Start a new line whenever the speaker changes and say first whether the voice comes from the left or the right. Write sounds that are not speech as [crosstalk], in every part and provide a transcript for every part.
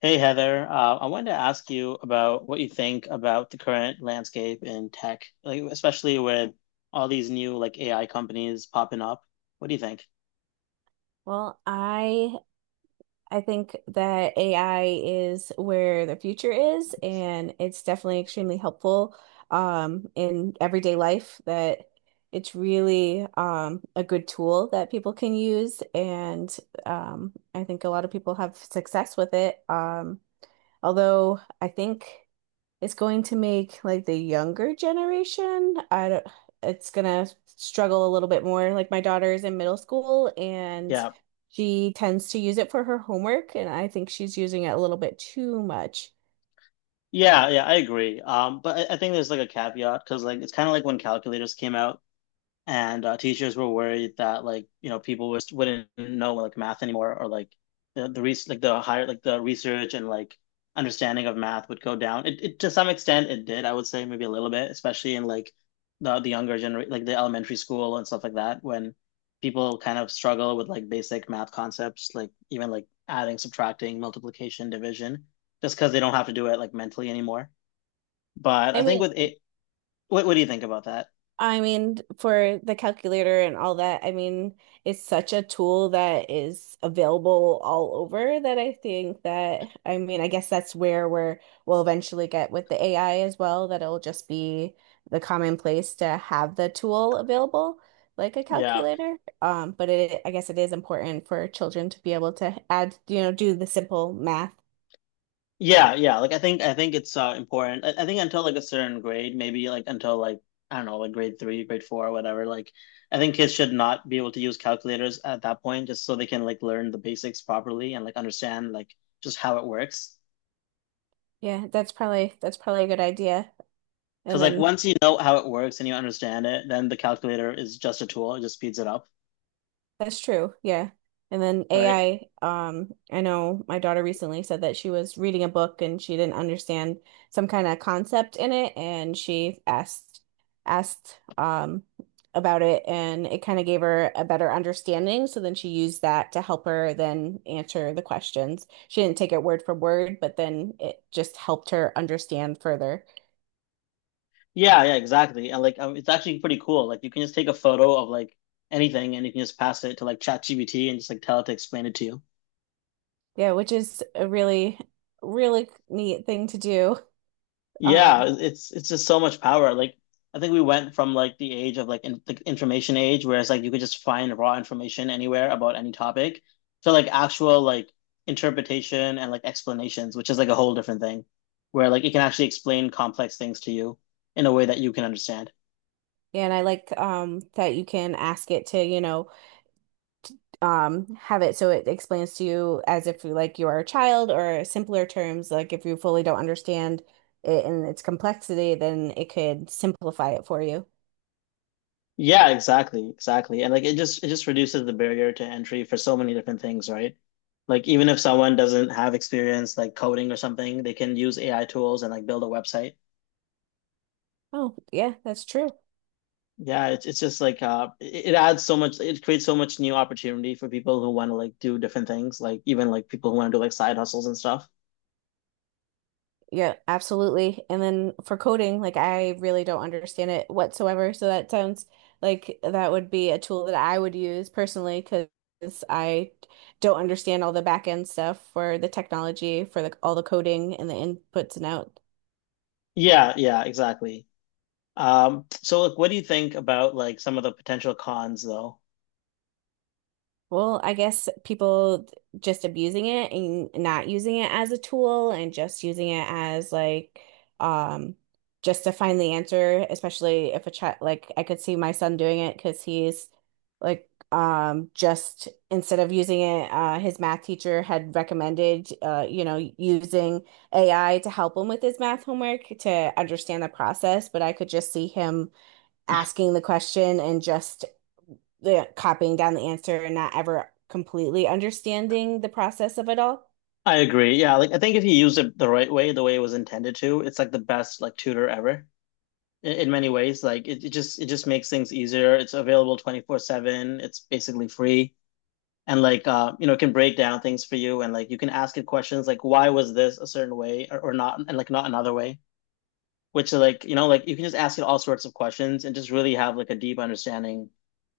left: Hey Heather, I wanted to ask you about what you think about the current landscape in tech, like especially with all these new like AI companies popping up. What do you think?
right: Well, I think that AI is where the future is, and it's definitely extremely helpful in everyday life. That It's really a good tool that people can use, and I think a lot of people have success with it. Although I think it's going to make like the younger generation, I don't, it's gonna struggle a little bit more. Like my daughter is in middle school and
left: Yeah,
right: she tends to use it for her homework, and I think she's using it a little bit too much.
left: yeah, yeah, I agree. But I think there's like a caveat because like it's kind of like when calculators came out, and teachers were worried that like you know people was, wouldn't know like math anymore or like the res like the higher like the research and like understanding of math would go down. It to some extent it did, I would say maybe a little bit, especially in like the younger generation, like the elementary school and stuff like that, when people kind of struggle with like basic math concepts, like even like adding, subtracting, multiplication, division, just because they don't have to do it like mentally anymore. But
right: I
left: I think
right: mean,
left: with it, what do you think about that?
right: for the calculator and all that, I mean, it's such a tool that is available all over that I mean, I guess that's where we'll eventually get with the AI as well, that it'll just be the commonplace to have the tool available, like a
left: Yeah.
right: calculator. But I guess it is important for children to be able to add, you know, do the simple math.
left: Yeah, yeah. Like I think it's important. I think until like a certain grade, maybe like until like I don't know, like grade three, grade four, or whatever. Like I think kids should not be able to use calculators at that point, just so they can like learn the basics properly and like understand like just how it works.
right: Yeah, that's probably a good idea. And
left: Because like
right: then
left: once you know how it works and you understand it, then the calculator is just a tool. It just speeds it up,
right: That's true. Yeah. And then
left: right?
right: AI, I know my daughter recently said that she was reading a book and she didn't understand some kind of concept in it and she asked about it and it kind of gave her a better understanding. So then she used that to help her then answer the questions. She didn't take it word for word, but then it just helped her understand further.
left: Yeah, yeah, exactly. And like it's actually pretty cool. Like you can just take a photo of like anything and you can just pass it to like ChatGPT and just like tell it to explain it to you.
right: Yeah, which is really neat thing to do.
left: Yeah,
right: Um,
left: it's just so much power. Like I think we went from like the age of like the information age, where it's like you could just find raw information anywhere about any topic, to like actual like interpretation and like explanations, which is like a whole different thing, where like it can actually explain complex things to you in a way that you can understand.
right: and I like that you can ask it to, you know, have it so it explains to you as if you like you are a child or simpler terms, like if you fully don't understand it and its complexity, then it could simplify it for you.
left: Yeah, exactly, exactly. And like it just reduces the barrier to entry for so many different things, right? Like even if someone doesn't have experience like coding or something, they can use AI tools and like build a website.
right: Oh, yeah, that's true.
left: Yeah, it's just like it adds so much it creates so much new opportunity for people who want to like do different things, like even like people who want to do like side hustles and stuff.
right: Yeah, absolutely. And then for coding, like I really don't understand it whatsoever. So that sounds like that would be a tool that I would use personally because I don't understand all the back end stuff for the technology, for the all the coding and the inputs and outs.
left: Yeah, yeah, exactly. So like what do you think about like some of the potential cons though?
right: Well, I guess people just abusing it and not using it as a tool and just using it as like um just to find the answer, especially if a child like I could see my son doing it because he's like just instead of using it his math teacher had recommended you know using AI to help him with his math homework to understand the process, but I could just see him asking the question and just the copying down the answer and not ever completely understanding the process of it all.
left: I agree. Yeah, like I think if you use it the right way, the way it was intended to, it's like the best like tutor ever in many ways. Like it just makes things easier. It's available 24/7. It's basically free. And like you know, it can break down things for you, and like you can ask it questions like why was this a certain way or not, and like not another way. Which like you know, like you can just ask it all sorts of questions and just really have like a deep understanding.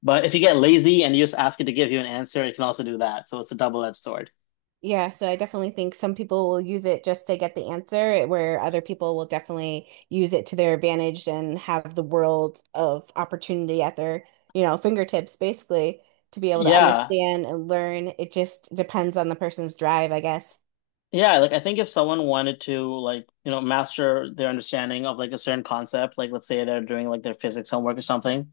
left: But if you get lazy and you just ask it to give you an answer, it can also do that. So it's a double-edged sword.
right: Yeah, so I definitely think some people will use it just to get the answer, where other people will definitely use it to their advantage and have the world of opportunity at their, you know, fingertips basically to be able to
left: Yeah.
right: understand and learn. It just depends on the person's drive, I guess.
left: Yeah, like I think if someone wanted to like, you know, master their understanding of like a certain concept, like let's say they're doing like their physics homework or something.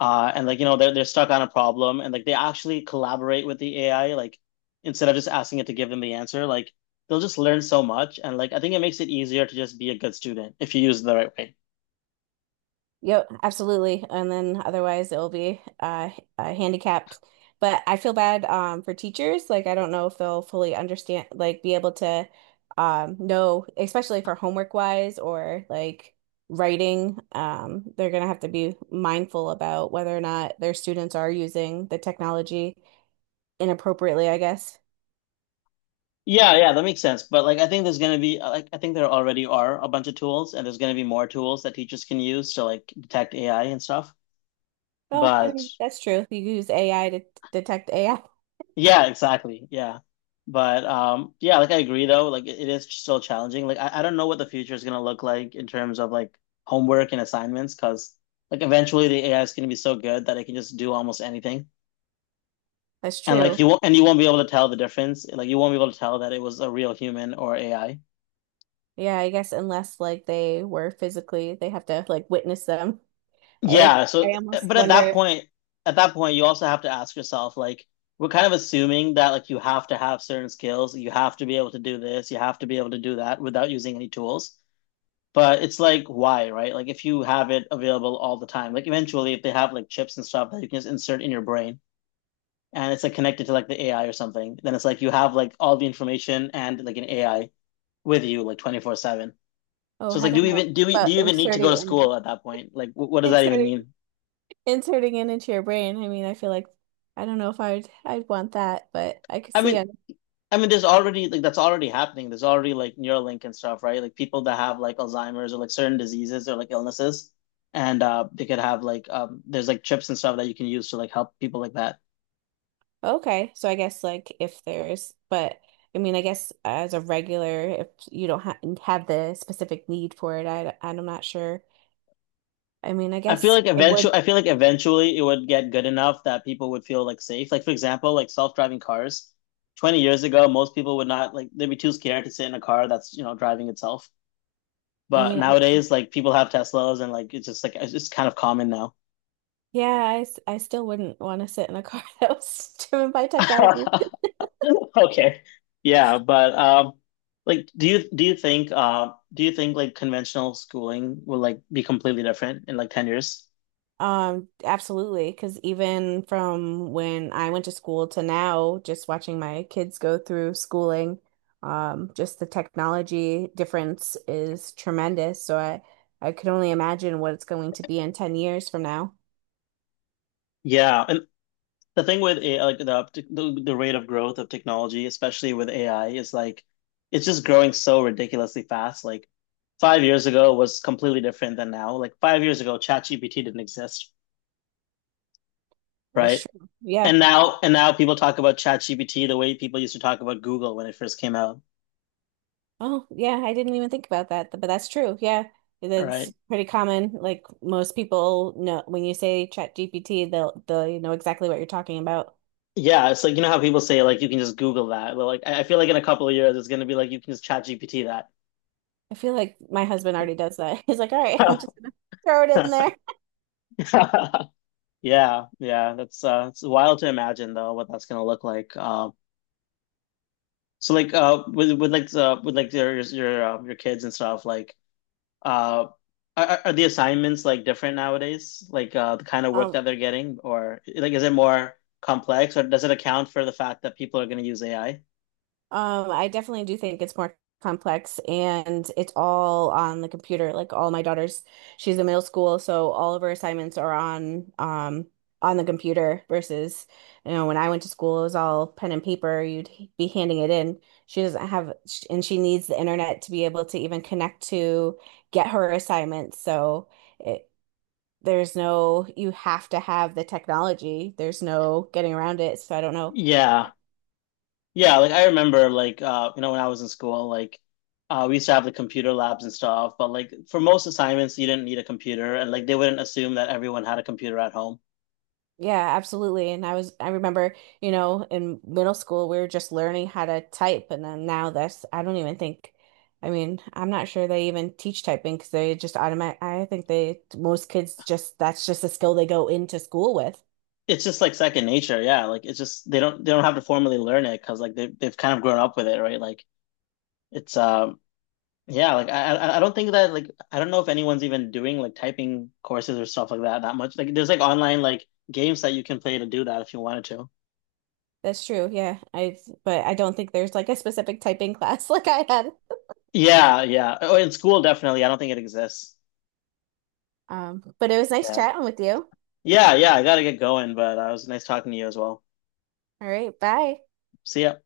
left: And like you know they're stuck on a problem and like they actually collaborate with the AI like instead of just asking it to give them the answer like they'll just learn so much, and like I think it makes it easier to just be a good student if you use it the right way.
right: Yep, absolutely. And then otherwise it'll be handicapped. But I feel bad for teachers. Like I don't know if they'll fully understand, like be able to know, especially for homework wise or like writing. They're gonna have to be mindful about whether or not their students are using the technology inappropriately, I guess.
left: Yeah, yeah, that makes sense. But like I think there's gonna be like I think there already are a bunch of tools and there's gonna be more tools that teachers can use to like detect AI and stuff.
right: Oh, I
left: But
right: mean, that's true. You use AI to detect AI.
left: Yeah, exactly. Yeah. But yeah, like I agree though, like it is still challenging. Like I don't know what the future is gonna look like in terms of like homework and assignments because like eventually the AI is gonna be so good that it can just do almost anything.
right: That's
left: And like
right: true.
left: you won't, and you won't be able to tell the difference. Like you won't be able to tell that it was a real human or AI.
right: Yeah, I guess unless like they were physically, they have to like witness them. I
left: Yeah,
right: I
left: so
right: almost
left: but at
right: wonder
left: that
right: if,
left: point at that point you also have to ask yourself like we're kind of assuming that like you have to have certain skills, you have to be able to do this, you have to be able to do that without using any tools. But it's like, why, right? Like, if you have it available all the time, like, eventually, if they have like chips and stuff that you can just insert in your brain and it's like connected to like the AI or something, then it's like you have like all the information and like an AI with you like 24/7.
right: oh,
left: So it's
right: I
left: like, do
right: don't
left: we
right: know
left: even do we do
right: about
left: you even need to go
right: inserting
left: to
right: and
left: school at that point? Like, wh- what does that even
right: inserting
left: mean?
right: inserting it into your brain. I mean, I feel like I don't know if I'd want that, but I could
left: I
right: see
left: mean,
right: it.
left: I mean, there's already like that's already happening. There's already like Neuralink and stuff, right? Like people that have like Alzheimer's or like certain diseases or like illnesses, and they could have like there's like chips and stuff that you can use to like help people like that.
right: Okay, so I guess like if there's, but I mean, I guess as a regular, if you don't ha have the specific need for it, I'm not sure. I mean, I
left: I feel
right: guess
left: like
right: it
left: eventually,
right: would.
left: I feel like eventually it would get good enough that people would feel like safe. Like for example, like self-driving cars. 20 years ago, most people would not like they'd be too scared to sit in a car that's, you know, driving itself.
right: I
left: But
right: mean, I,
left: nowadays, like people have Teslas and like it's just kind of common now.
right: yeah, I still wouldn't want to sit in a car [laughs] that was driven by technology.
left: [laughs] Okay. Yeah, but like do you think like conventional schooling will like be completely different in like 10 years?
right: Absolutely, because even from when I went to school to now, just watching my kids go through schooling, just the technology difference is tremendous. I could only imagine what it's going to be in 10 years from now.
left: Yeah, and the thing with AI, like the rate of growth of technology, especially with AI, is like it's just growing so ridiculously fast. Like 5 years ago was completely different than now. Like 5 years ago, ChatGPT didn't exist,
right: That's
left: right?
right: true. Yeah.
left: And now people talk about ChatGPT the way people used to talk about Google when it first came out,
right: Oh, yeah, I didn't even think about that, but that's true. Yeah. That's
left: right?
right: pretty common. Like most people know when you say Chat GPT, they'll know exactly what you're talking about.
left: Yeah, it's like you know how people say like you can just Google that. Well, like I feel like in a couple of years it's gonna be like you can just ChatGPT
right: I feel like my husband already does that. [laughs] He's like, all right, [laughs]
left: that.
right: I'm just gonna throw it in there.
left: [laughs] Yeah, yeah, that's it's wild to imagine though what that's gonna look like. So like with like your kids and stuff like uh, are the assignments like different nowadays? Like the kind of work
right: Um,
left: that they're getting, or like is it more complex, or does it account for the fact that people are gonna use AI?
right: I definitely do think it's more complex and it's all on the computer. Like all my daughters, she's in middle school, so all of her assignments are on the computer versus, you know, when I went to school, it was all pen and paper. You'd be handing it in. She doesn't have, and she needs the internet to be able to even connect to get her assignments. So. There's no, you have to have the technology. There's no getting around it. So I don't know.
left: Yeah, yeah. Like I remember, like you know, when I was in school, like we used to have the computer labs and stuff, but like for most assignments, you didn't need a computer, and like they wouldn't assume that everyone had a computer at home.
right: Yeah, absolutely. I remember, you know, in middle school, we were just learning how to type. And then now I don't even think, I mean, I'm not sure they even teach typing because they just automatic, I think they, most kids just, that's just a skill they go into school with.
left: It's just like second nature. Yeah, like it's just they don't have to formally learn it because like they they've kind of grown up with it, right? Like it's yeah, like I don't think that like I don't know if anyone's even doing like typing courses or stuff like that that much. Like there's like online like games that you can play to do that if you wanted to.
right: That's true. Yeah. But I don't think there's like a specific typing class [laughs] like I had.
left: Yeah, yeah. Oh, in school definitely. I don't think it exists.
right: But it was nice
left: Yeah.
right: chatting with you.
left: Yeah, yeah. I gotta get going, but it was nice talking to you as well.
right: All right. Bye.
left: See ya.